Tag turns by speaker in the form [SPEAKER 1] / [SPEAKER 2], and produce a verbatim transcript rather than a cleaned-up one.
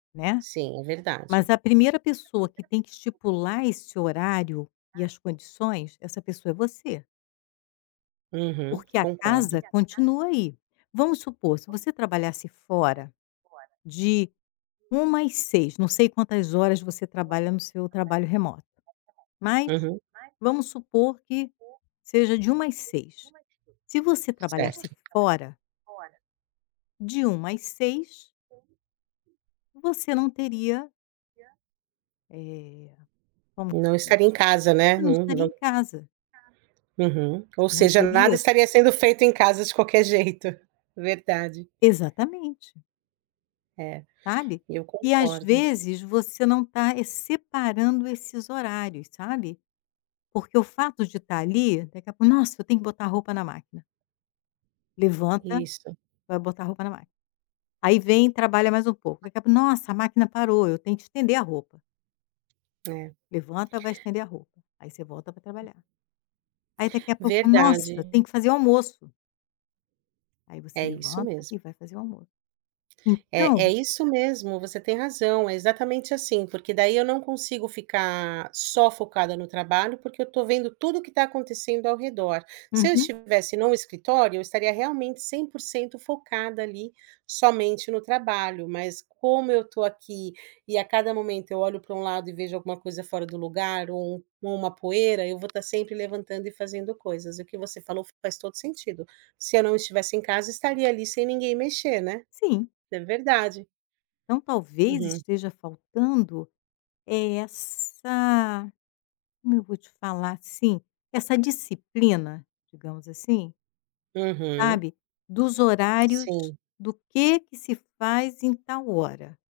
[SPEAKER 1] Né.
[SPEAKER 2] Sim, é verdade.
[SPEAKER 1] Mas a primeira pessoa que tem que estipular esse horário e as condições, essa pessoa é você.
[SPEAKER 2] Uhum,
[SPEAKER 1] Porque a
[SPEAKER 2] concordo.
[SPEAKER 1] casa continua aí. Vamos supor, se você trabalhasse fora, de uma e seis não sei quantas horas você trabalha no seu trabalho remoto. Mas
[SPEAKER 2] Uhum.
[SPEAKER 1] vamos supor que seja de uma às seis. Se você trabalhasse
[SPEAKER 2] Certo.
[SPEAKER 1] fora de uma às seis você não teria eh, como que
[SPEAKER 2] Não
[SPEAKER 1] se diz?
[SPEAKER 2] estaria em casa, né.
[SPEAKER 1] Você não
[SPEAKER 2] Não
[SPEAKER 1] estaria
[SPEAKER 2] não
[SPEAKER 1] em casa.
[SPEAKER 2] uhum. Ou
[SPEAKER 1] Não
[SPEAKER 2] seja, nada
[SPEAKER 1] teria
[SPEAKER 2] estaria sendo feito em casa de qualquer jeito. Verdade.
[SPEAKER 1] Exatamente.
[SPEAKER 2] É,
[SPEAKER 1] Sabe.
[SPEAKER 2] eu
[SPEAKER 1] E às
[SPEAKER 2] concordo.
[SPEAKER 1] vezes você não tá é separando esses horários, sabe. Porque o fato de estar ali, daqui a pouco: "Nossa, eu tenho que botar a roupa na máquina". Levanta,
[SPEAKER 2] Isto.
[SPEAKER 1] vai botar a roupa na máquina. Aí vem e trabalha mais um pouco, daqui a pouco: "Nossa, a máquina parou, eu tenho que estender a roupa".
[SPEAKER 2] É.
[SPEAKER 1] Levanta, vai estender a roupa. Aí você volta pra trabalhar. Aí daqui a pouco: "Nossa,
[SPEAKER 2] Verdade.
[SPEAKER 1] eu tenho que fazer o almoço". Aí você
[SPEAKER 2] É isso
[SPEAKER 1] levanta
[SPEAKER 2] mesmo.
[SPEAKER 1] e vai fazer o almo
[SPEAKER 2] Eh,
[SPEAKER 1] então
[SPEAKER 2] é isso mesmo, você tem razão, é exatamente assim, porque daí eu não consigo ficar só focada no trabalho, porque eu estou vendo tudo o que tá acontecendo ao redor. Se eu
[SPEAKER 1] Uhum.
[SPEAKER 2] estivesse num escritório, eu estaria realmente cem por cento focada ali, somente no trabalho, mas como eu estou aqui e a cada momento eu olho pra um lado e vejo alguma coisa fora do lugar, ou ou uma poeira, eu vou estar sempre levantando e fazendo coisas. O que você falou faz todo sentido, se eu não estivesse em casa, estaria, ali, sem ninguém mexer, né.
[SPEAKER 1] Sim.
[SPEAKER 2] É verdade.
[SPEAKER 1] Então talvez
[SPEAKER 2] Uhum.
[SPEAKER 1] esteja faltando é essa como eu vou te falar sim, essa disciplina, digamos assim
[SPEAKER 2] Uhum.
[SPEAKER 1] sabe, dos horários
[SPEAKER 2] Sim.
[SPEAKER 1] do que que se faz em tal hora.